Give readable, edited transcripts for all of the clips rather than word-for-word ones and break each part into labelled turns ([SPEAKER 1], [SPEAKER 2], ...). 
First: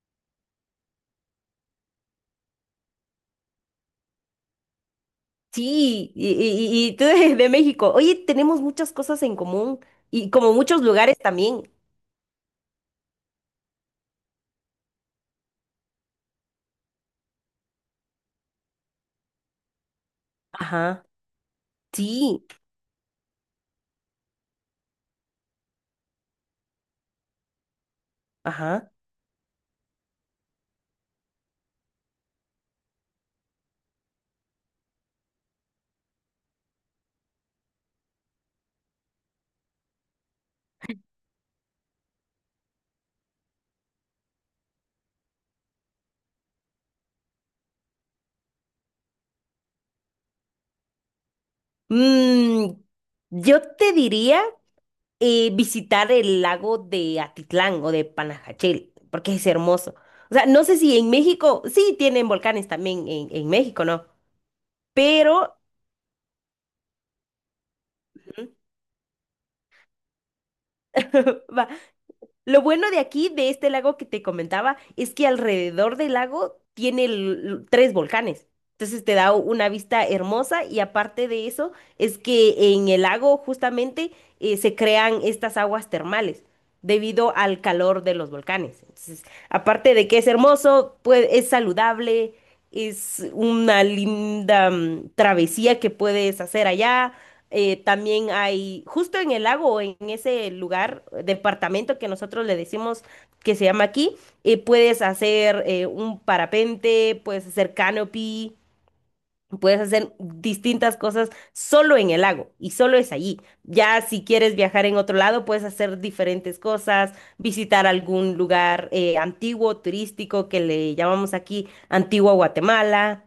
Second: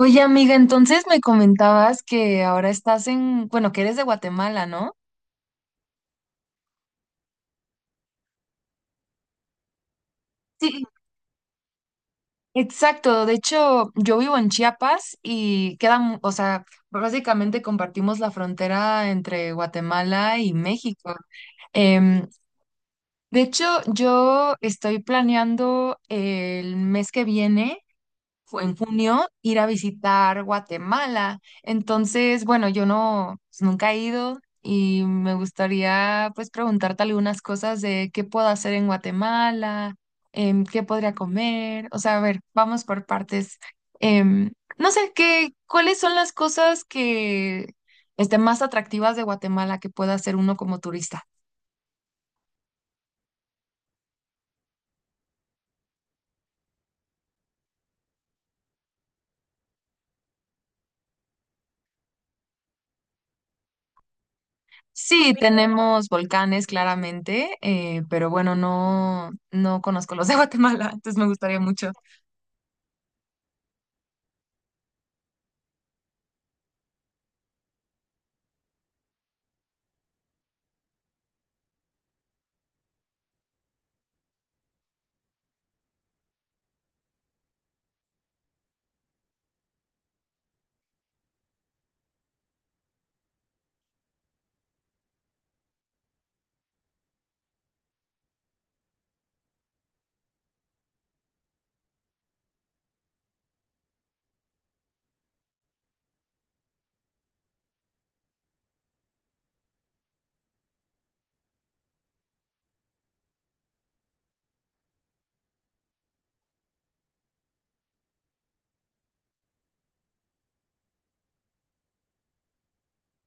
[SPEAKER 1] Oye, amiga, entonces me comentabas que ahora estás en, bueno, que eres de Guatemala, ¿no?
[SPEAKER 2] Sí, y tú de México. Oye, tenemos muchas cosas en común y como muchos
[SPEAKER 1] Sí.
[SPEAKER 2] lugares también.
[SPEAKER 1] Exacto, de hecho, yo vivo en Chiapas y queda, mu- o sea, básicamente compartimos la frontera entre Guatemala y
[SPEAKER 2] Ajá,
[SPEAKER 1] México. Em,
[SPEAKER 2] sí,
[SPEAKER 1] de hecho, yo estoy planeando el mes que viene. Fue en
[SPEAKER 2] ajá.
[SPEAKER 1] junio ir a visitar Guatemala. Entonces, bueno, yo no, pues, nunca he ido y me gustaría pues preguntarte algunas cosas de qué puedo hacer en Guatemala, qué podría comer. O sea, a ver, vamos por partes. Em, no sé, qué, ¿cuáles son las cosas que estén más atractivas de Guatemala que pueda hacer uno como turista?
[SPEAKER 2] Mm, yo te diría visitar el lago de Atitlán o de Panajachel, porque es hermoso. O sea, no sé si en México, sí tienen volcanes también en México, ¿no?
[SPEAKER 1] Sí,
[SPEAKER 2] Pero
[SPEAKER 1] tenemos volcanes claramente, pero bueno, no, no conozco los de Guatemala, entonces me gustaría
[SPEAKER 2] va,
[SPEAKER 1] mucho.
[SPEAKER 2] lo bueno de aquí, de este lago que te comentaba, es que alrededor del lago tiene tres volcanes. Entonces te da una vista hermosa y aparte de eso, es que en el lago justamente se crean estas aguas termales debido al calor de los volcanes. Entonces, aparte de que es hermoso, pues es saludable, es una linda travesía que puedes hacer allá. También hay, justo en el lago, o en ese lugar, departamento que nosotros le decimos que se llama aquí, puedes hacer un parapente, puedes hacer canopy, puedes hacer distintas cosas solo en el lago y solo es allí. Ya si quieres viajar en otro lado, puedes hacer diferentes cosas, visitar algún lugar antiguo, turístico, que le llamamos aquí Antigua Guatemala.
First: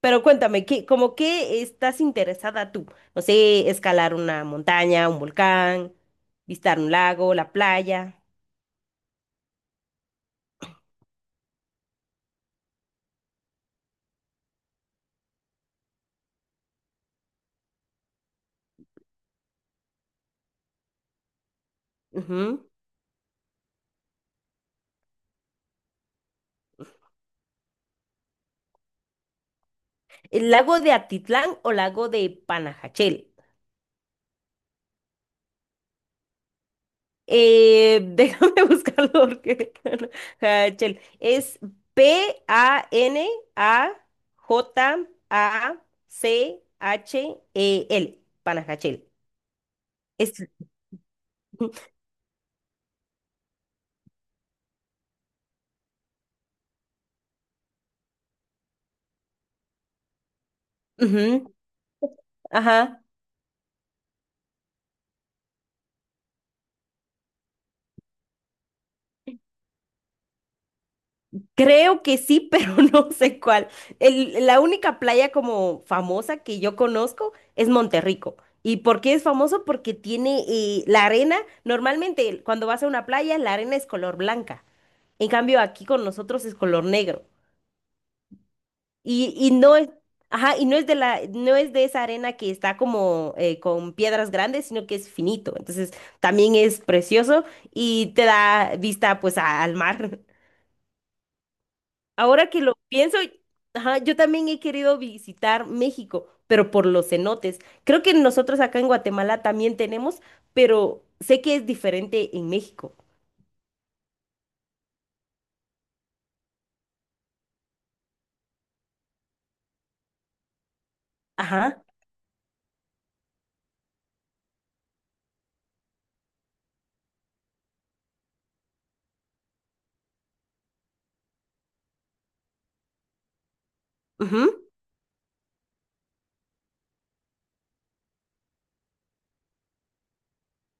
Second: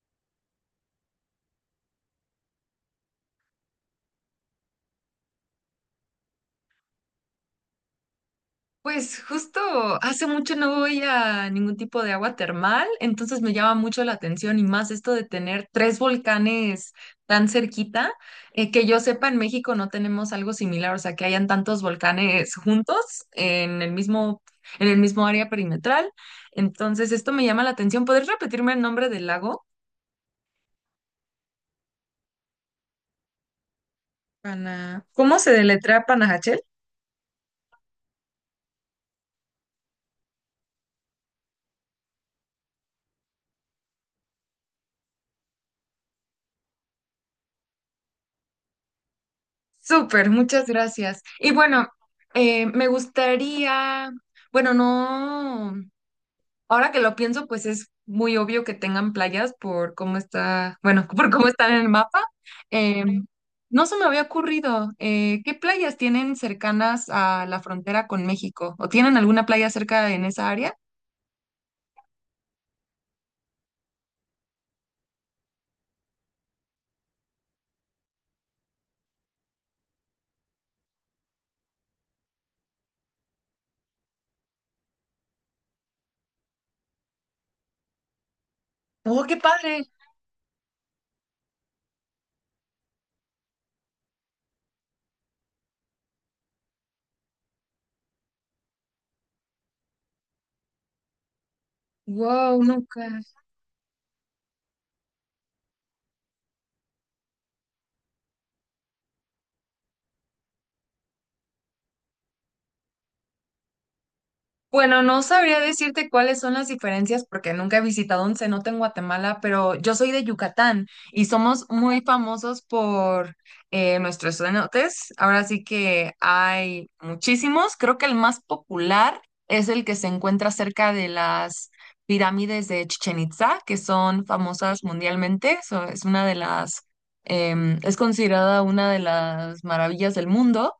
[SPEAKER 2] Pero cuéntame, ¿qué, como qué estás interesada tú? No sé, escalar una montaña, un volcán, visitar un lago, la playa.
[SPEAKER 1] Pues justo hace mucho no voy a ningún tipo de agua termal, entonces me llama mucho la atención y más esto de tener tres volcanes tan cerquita, que yo sepa en México no tenemos algo similar, o sea, que hayan tantos volcanes
[SPEAKER 2] Ujú.
[SPEAKER 1] juntos en el mismo, en el mismo área perimetral. Entonces esto me llama la atención. ¿Podrías repetirme el nombre del lago?
[SPEAKER 2] ¿El lago de Atitlán o lago de Panajachel?
[SPEAKER 1] Pana- ¿Cómo se deletrea Panajachel?
[SPEAKER 2] Déjame buscarlo porque... Hachel. Es Panajachel. Panajachel.
[SPEAKER 1] Súper,
[SPEAKER 2] Es...
[SPEAKER 1] muchas gracias. Y bueno, me gustaría, bueno, no, ahora que lo pienso, pues es muy obvio que tengan playas por cómo está, bueno, por cómo
[SPEAKER 2] Ujú,
[SPEAKER 1] están en el mapa.
[SPEAKER 2] ajá.
[SPEAKER 1] Eh, no se me había ocurrido, ¿qué playas tienen cercanas a la frontera con México? ¿O tienen alguna playa cerca en esa área?
[SPEAKER 2] Creo que sí, pero no sé cuál. La única playa como famosa que yo conozco es Monterrico. ¿Y por qué es famoso? Porque tiene la arena. Normalmente cuando vas a una playa, la arena es color blanca. En cambio, aquí con nosotros es color negro.
[SPEAKER 1] Oh,
[SPEAKER 2] Y,
[SPEAKER 1] qué
[SPEAKER 2] y no
[SPEAKER 1] padre.
[SPEAKER 2] es, ajá, y no es de la, no es de esa arena que está como con piedras grandes, sino que es finito. Entonces también es precioso y te da vista pues al mar. Ahora que
[SPEAKER 1] Wow,
[SPEAKER 2] lo pienso,
[SPEAKER 1] nunca.
[SPEAKER 2] ajá, yo también he querido visitar México, pero por los cenotes. Creo que nosotros acá en Guatemala también tenemos, pero sé que es diferente en México.
[SPEAKER 1] Bueno, no sabría decirte cuáles son las diferencias porque nunca he visitado un cenote en Guatemala, pero yo soy de Yucatán y somos
[SPEAKER 2] Ajá.
[SPEAKER 1] muy famosos por nuestros cenotes. Ahora sí que hay muchísimos. Creo que el más popular es el que se encuentra cerca de las pirámides de Chichen Itza, que son
[SPEAKER 2] Ujú,
[SPEAKER 1] famosas mundialmente. So, es una de las, es considerada una de las maravillas del mundo.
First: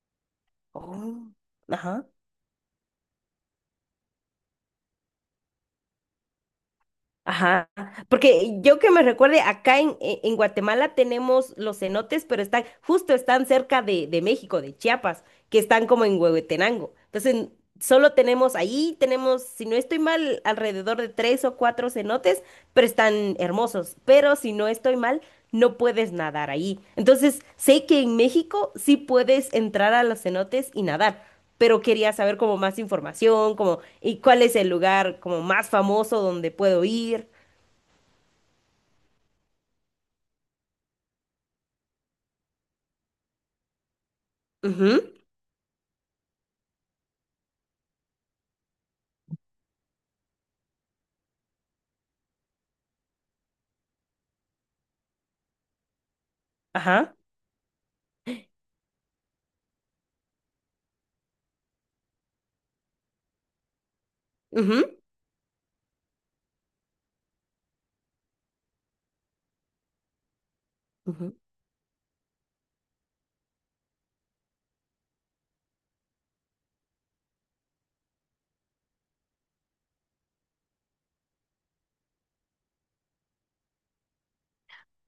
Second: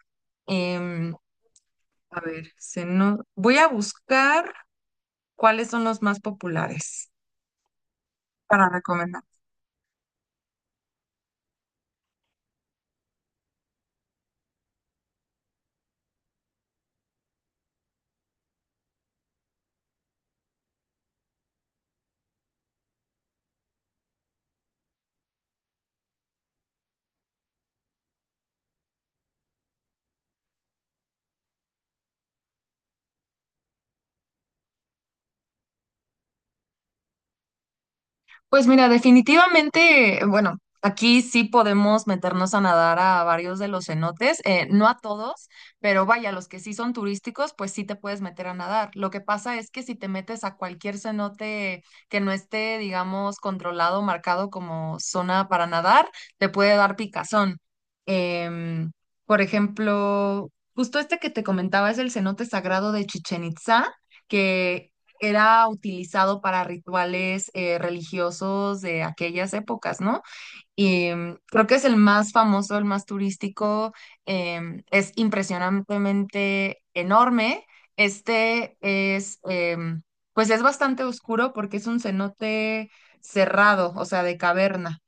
[SPEAKER 1] Em,
[SPEAKER 2] oh, ajá.
[SPEAKER 1] a ver, se no... voy a buscar cuáles son los más populares
[SPEAKER 2] Ajá, porque
[SPEAKER 1] para
[SPEAKER 2] yo que me
[SPEAKER 1] recomendar.
[SPEAKER 2] recuerde, en Guatemala tenemos los cenotes, pero están, justo están cerca de México, de Chiapas, que están como en Huehuetenango. Entonces, solo tenemos ahí, tenemos, si no estoy mal, alrededor de tres o cuatro cenotes, pero están hermosos. Pero si no estoy mal, no puedes nadar ahí. Entonces, sé que en México sí puedes entrar a los cenotes y nadar, pero quería saber como más información, como y cuál es el lugar como más famoso donde puedo ir.
[SPEAKER 1] Pues mira, definitivamente, bueno, aquí sí podemos meternos a nadar a varios de los cenotes, no a
[SPEAKER 2] Ujú,
[SPEAKER 1] todos, pero vaya, los que sí son turísticos, pues sí te puedes meter a nadar. Lo que pasa es que si te metes a cualquier cenote que no esté, digamos, controlado, marcado como zona para nadar, te puede dar
[SPEAKER 2] ajá.
[SPEAKER 1] picazón. Em, por ejemplo, justo este que te comentaba es el cenote sagrado de Chichen Itzá
[SPEAKER 2] Ujú,
[SPEAKER 1] que era utilizado para rituales religiosos de aquellas épocas, ¿no? Y
[SPEAKER 2] ujú.
[SPEAKER 1] mm, creo que es el más famoso, el más turístico, es impresionantemente enorme. Este es, pues es bastante oscuro porque es un cenote cerrado, o sea, de caverna.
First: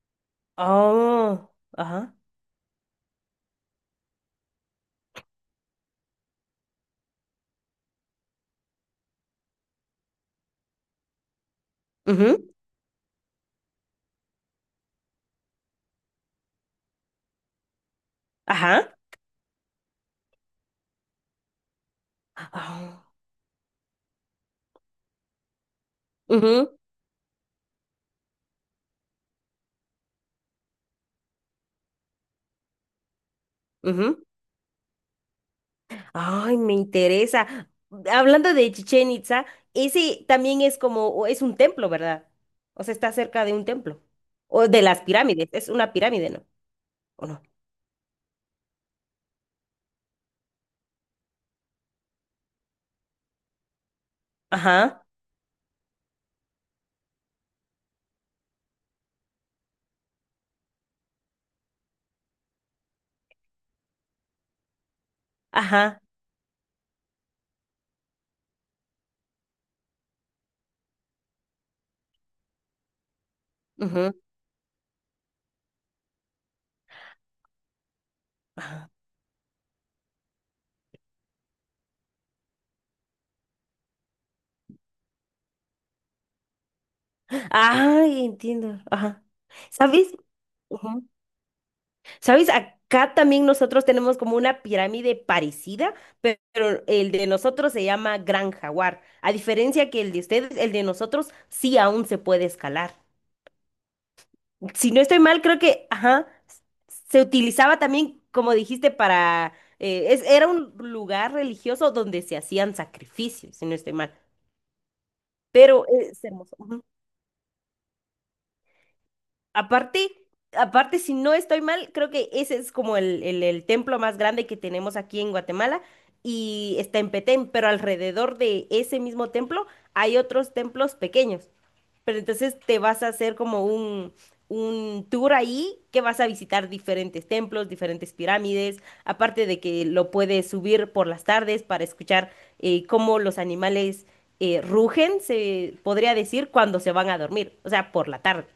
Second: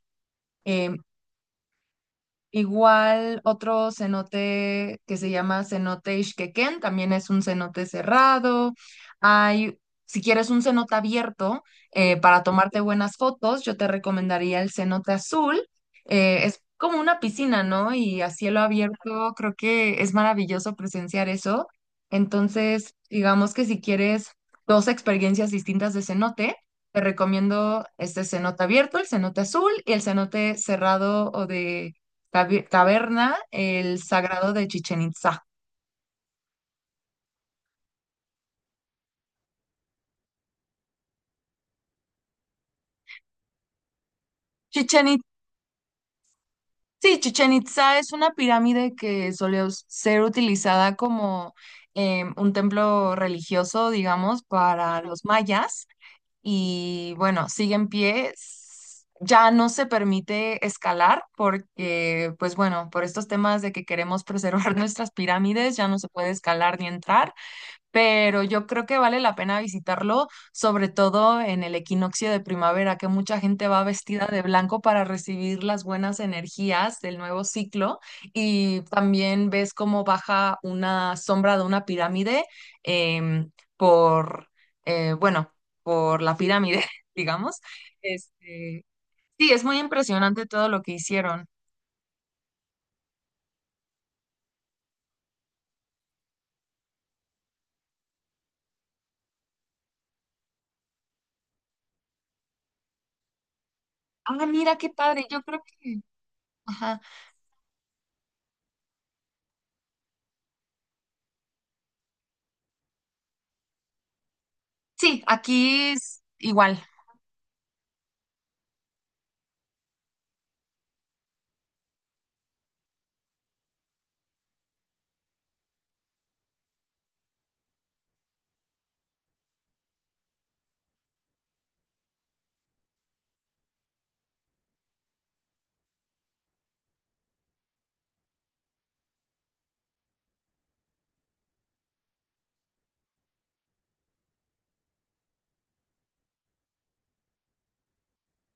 [SPEAKER 1] Em,
[SPEAKER 2] Oh, ajá.
[SPEAKER 1] Igual otro cenote que se llama cenote Ixquequén, también es un cenote cerrado. Hay, si quieres un cenote abierto
[SPEAKER 2] Ujú,
[SPEAKER 1] para tomarte buenas fotos, yo te recomendaría el cenote azul. Es como una piscina, ¿no? Y a cielo
[SPEAKER 2] ajá.
[SPEAKER 1] abierto creo que es maravilloso presenciar eso. Entonces,
[SPEAKER 2] Ah,
[SPEAKER 1] digamos que si quieres dos experiencias distintas de cenote,
[SPEAKER 2] ujú,
[SPEAKER 1] te recomiendo este cenote abierto, el cenote azul y el cenote cerrado o de tabi- Taberna, el
[SPEAKER 2] ujú.
[SPEAKER 1] Sagrado de Chichen Itzá.
[SPEAKER 2] Ay, me interesa. Hablando de Chichén Itzá, ese también es como, o es un templo, ¿verdad? O sea, está cerca de un templo. O de las
[SPEAKER 1] Chichen Itzá,
[SPEAKER 2] pirámides, es una pirámide, ¿no?
[SPEAKER 1] sí,
[SPEAKER 2] ¿O no?
[SPEAKER 1] Chichen Itzá es una pirámide que solía us- ser utilizada como un templo religioso, digamos, para
[SPEAKER 2] Ajá,
[SPEAKER 1] los mayas. Y bueno, sigue en pie. S- Ya no se permite escalar porque, pues bueno, por estos temas de que queremos preservar nuestras pirámides, ya no
[SPEAKER 2] ajá,
[SPEAKER 1] se puede escalar ni entrar. Pero yo creo que vale la pena visitarlo, sobre todo en el equinoccio de primavera, que mucha gente va
[SPEAKER 2] ujú,
[SPEAKER 1] vestida de blanco para recibir las buenas energías del nuevo ciclo y
[SPEAKER 2] ajá.
[SPEAKER 1] también ves cómo baja una sombra de una pirámide em, por, bueno, por la pirámide, digamos.
[SPEAKER 2] Ay, entiendo,
[SPEAKER 1] Este,
[SPEAKER 2] ajá.
[SPEAKER 1] sí, es muy
[SPEAKER 2] ¿Sabes?
[SPEAKER 1] impresionante todo lo que
[SPEAKER 2] Ujú.
[SPEAKER 1] hicieron.
[SPEAKER 2] ¿Sabes? Acá también nosotros tenemos como una pirámide parecida, pero el de nosotros se llama Gran Jaguar. A diferencia que el de ustedes, el de nosotros sí aún se puede escalar.
[SPEAKER 1] Ah, mira qué
[SPEAKER 2] Si no estoy
[SPEAKER 1] padre,
[SPEAKER 2] mal,
[SPEAKER 1] yo
[SPEAKER 2] creo
[SPEAKER 1] creo
[SPEAKER 2] que,
[SPEAKER 1] que...
[SPEAKER 2] ajá,
[SPEAKER 1] Ajá.
[SPEAKER 2] se utilizaba también, como dijiste, para, era un lugar religioso donde se hacían sacrificios, si no estoy mal,
[SPEAKER 1] Sí,
[SPEAKER 2] pero
[SPEAKER 1] aquí es
[SPEAKER 2] es hermoso.
[SPEAKER 1] igual.
[SPEAKER 2] Ujú. Aparte, aparte, si no estoy mal, creo que ese es como el templo más grande que tenemos aquí en Guatemala y está en Petén, pero alrededor de ese mismo templo hay otros templos pequeños. Pero entonces te vas a hacer como un tour ahí que vas a visitar diferentes templos, diferentes pirámides, aparte de que lo puedes subir por las tardes para escuchar cómo los animales rugen, se podría decir, cuando se van a dormir, o sea, por la tarde.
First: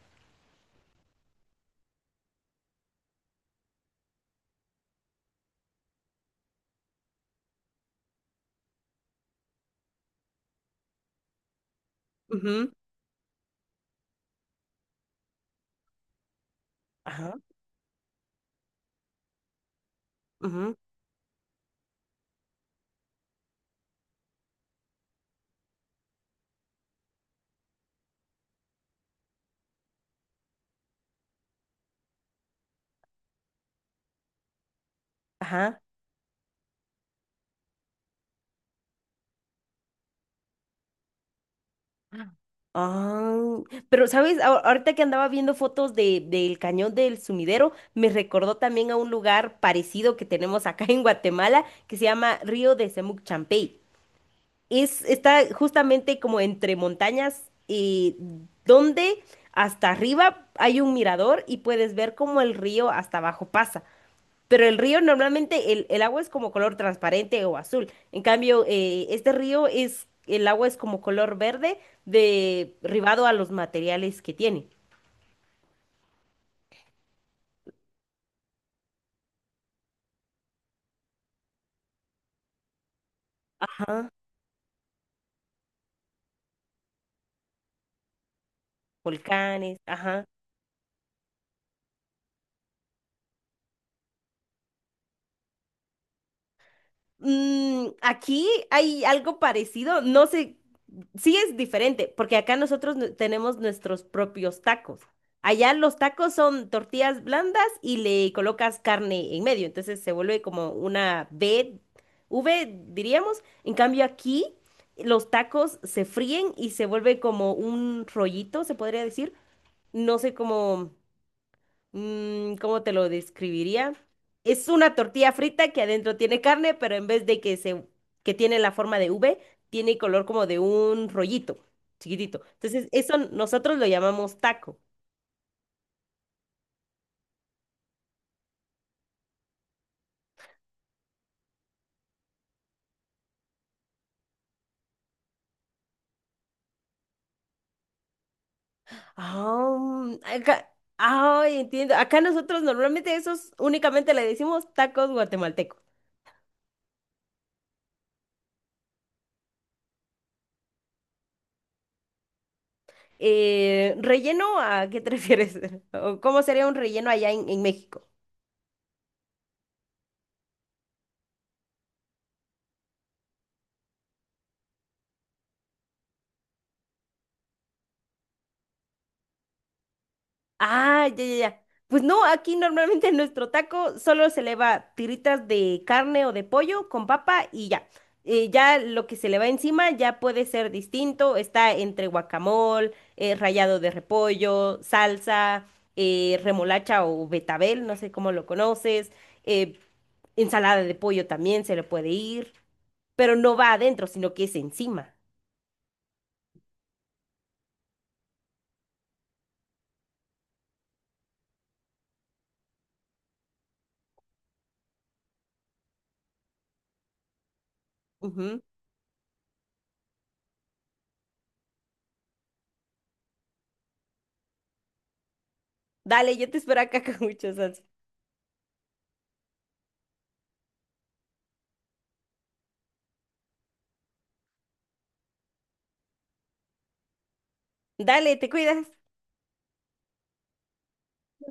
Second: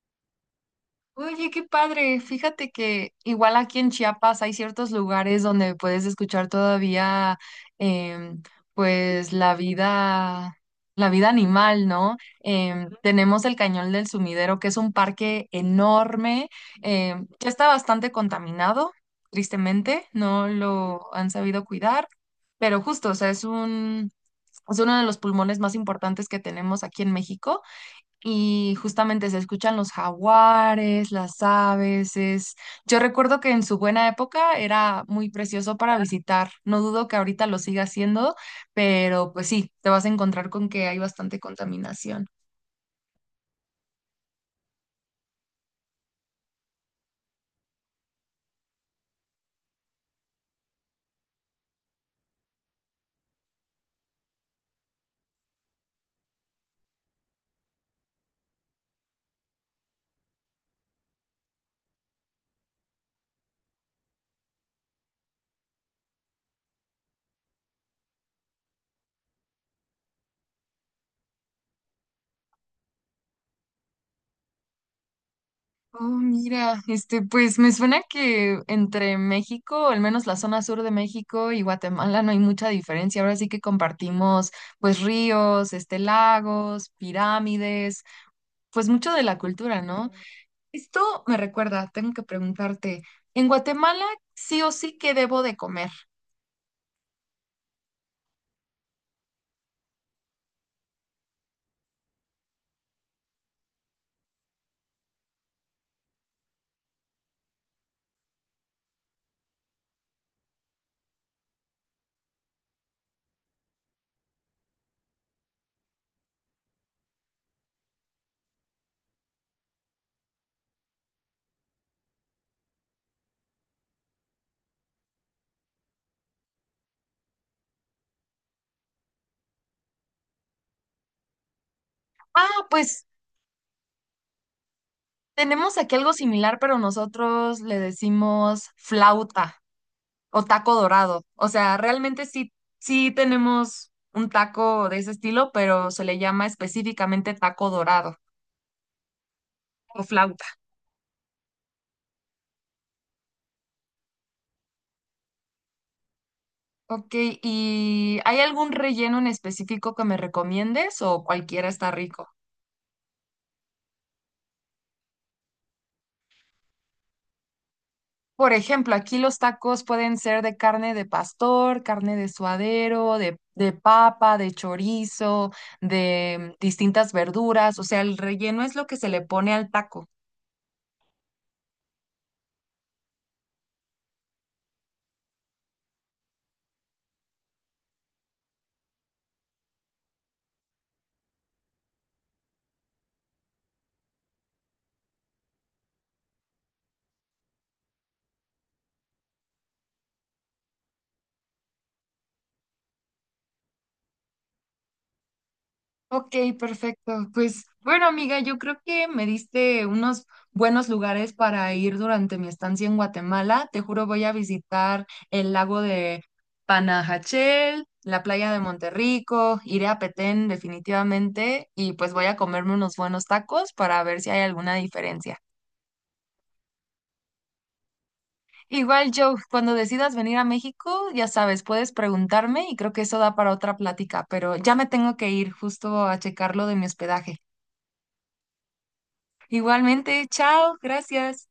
[SPEAKER 1] Oye, qué padre. Fíjate que igual aquí en Chiapas hay ciertos lugares donde puedes escuchar todavía, em, pues la vida animal, ¿no?
[SPEAKER 2] Ujú.
[SPEAKER 1] Tenemos el Cañón del Sumidero, que es un parque enorme,
[SPEAKER 2] Ajá,
[SPEAKER 1] ya está bastante contaminado, tristemente, no
[SPEAKER 2] ujú,
[SPEAKER 1] lo han sabido cuidar, pero justo, o sea, es un, es uno de los pulmones más importantes que tenemos aquí en México y justamente se escuchan los jaguares, las aves. Es- yo recuerdo que en su buena época era muy precioso
[SPEAKER 2] ajá.
[SPEAKER 1] para visitar. No dudo que ahorita lo siga haciendo, pero pues sí, te vas a encontrar con que hay bastante contaminación.
[SPEAKER 2] Ah, pero sabes, ahorita que andaba viendo fotos de, del cañón del Sumidero, me recordó también a un lugar parecido que tenemos acá en Guatemala, que se llama Río de Semuc Champey. Es, está justamente como entre montañas, donde hasta arriba hay un mirador y puedes ver cómo el río hasta abajo pasa. Pero el río normalmente el agua es como color transparente o azul. En cambio, este río es, el agua es como color verde derivado a los materiales que tiene.
[SPEAKER 1] Oh, mira, este, pues me suena que entre México, al menos la zona sur de México y Guatemala no hay mucha diferencia. Ahora sí que
[SPEAKER 2] Ah,
[SPEAKER 1] compartimos pues ríos, este, lagos, pirámides, pues mucho de la
[SPEAKER 2] volcanes,
[SPEAKER 1] cultura, ¿no?
[SPEAKER 2] ajá.
[SPEAKER 1] Esto me recuerda, tengo que preguntarte, ¿en Guatemala sí o sí qué debo de comer?
[SPEAKER 2] Aquí hay algo parecido, no sé, sí es diferente, porque tenemos nuestros propios tacos. Allá los tacos son tortillas blandas y le colocas carne en medio, entonces se vuelve como una V, V diríamos. En cambio aquí los tacos se fríen y se vuelve como un rollito, se podría decir. No sé cómo ¿cómo te lo describiría? Es una tortilla frita que adentro tiene carne, pero en vez de que se, que tiene la forma de V, tiene color como de un rollito, chiquitito.
[SPEAKER 1] Ah,
[SPEAKER 2] Entonces,
[SPEAKER 1] pues
[SPEAKER 2] eso nosotros lo llamamos taco.
[SPEAKER 1] tenemos aquí algo similar, pero nosotros le decimos flauta o taco dorado. O sea, realmente sí, sí tenemos un taco de ese estilo, pero se le llama específicamente taco dorado o
[SPEAKER 2] Ah,
[SPEAKER 1] flauta.
[SPEAKER 2] acá, ay, entiendo. Acá nosotros normalmente esos únicamente le decimos tacos guatemaltecos.
[SPEAKER 1] Ok, ¿y hay algún relleno en específico que me recomiendes o cualquiera está rico?
[SPEAKER 2] ¿Relleno a qué te refieres? ¿O cómo sería un relleno allá en México?
[SPEAKER 1] Por ejemplo, aquí los tacos pueden ser de carne de pastor, carne de suadero, de papa, de chorizo, de mm, distintas verduras. O sea, el relleno es lo que se le pone al taco.
[SPEAKER 2] Ah, ya, ya, ya. Pues no, aquí normalmente nuestro taco solo se le va tiritas de carne o de pollo con papa y ya. Ya lo que se le va encima ya puede ser distinto. Está entre guacamole, rallado de repollo, salsa, remolacha o betabel, no sé cómo lo conoces. eh, ensalada de pollo también se le puede ir, pero no va adentro, sino que es encima.
[SPEAKER 1] Ok, perfecto. Pues bueno, amiga, yo creo que me diste unos buenos lugares para ir durante mi estancia en Guatemala. Te juro, voy a visitar el lago de Panajachel, la playa de
[SPEAKER 2] Ujú.
[SPEAKER 1] Monterrico, iré a Petén definitivamente y pues voy a comerme unos buenos tacos para ver si hay alguna diferencia.
[SPEAKER 2] Dale, yo te espero acá con mucho salsa.
[SPEAKER 1] Igual, Joe, cuando decidas venir a México, ya sabes, puedes preguntarme y creo que eso da para otra plática, pero ya me tengo que ir justo a checar lo de mi hospedaje.
[SPEAKER 2] Dale, te cuidas.
[SPEAKER 1] Igualmente, chao, gracias.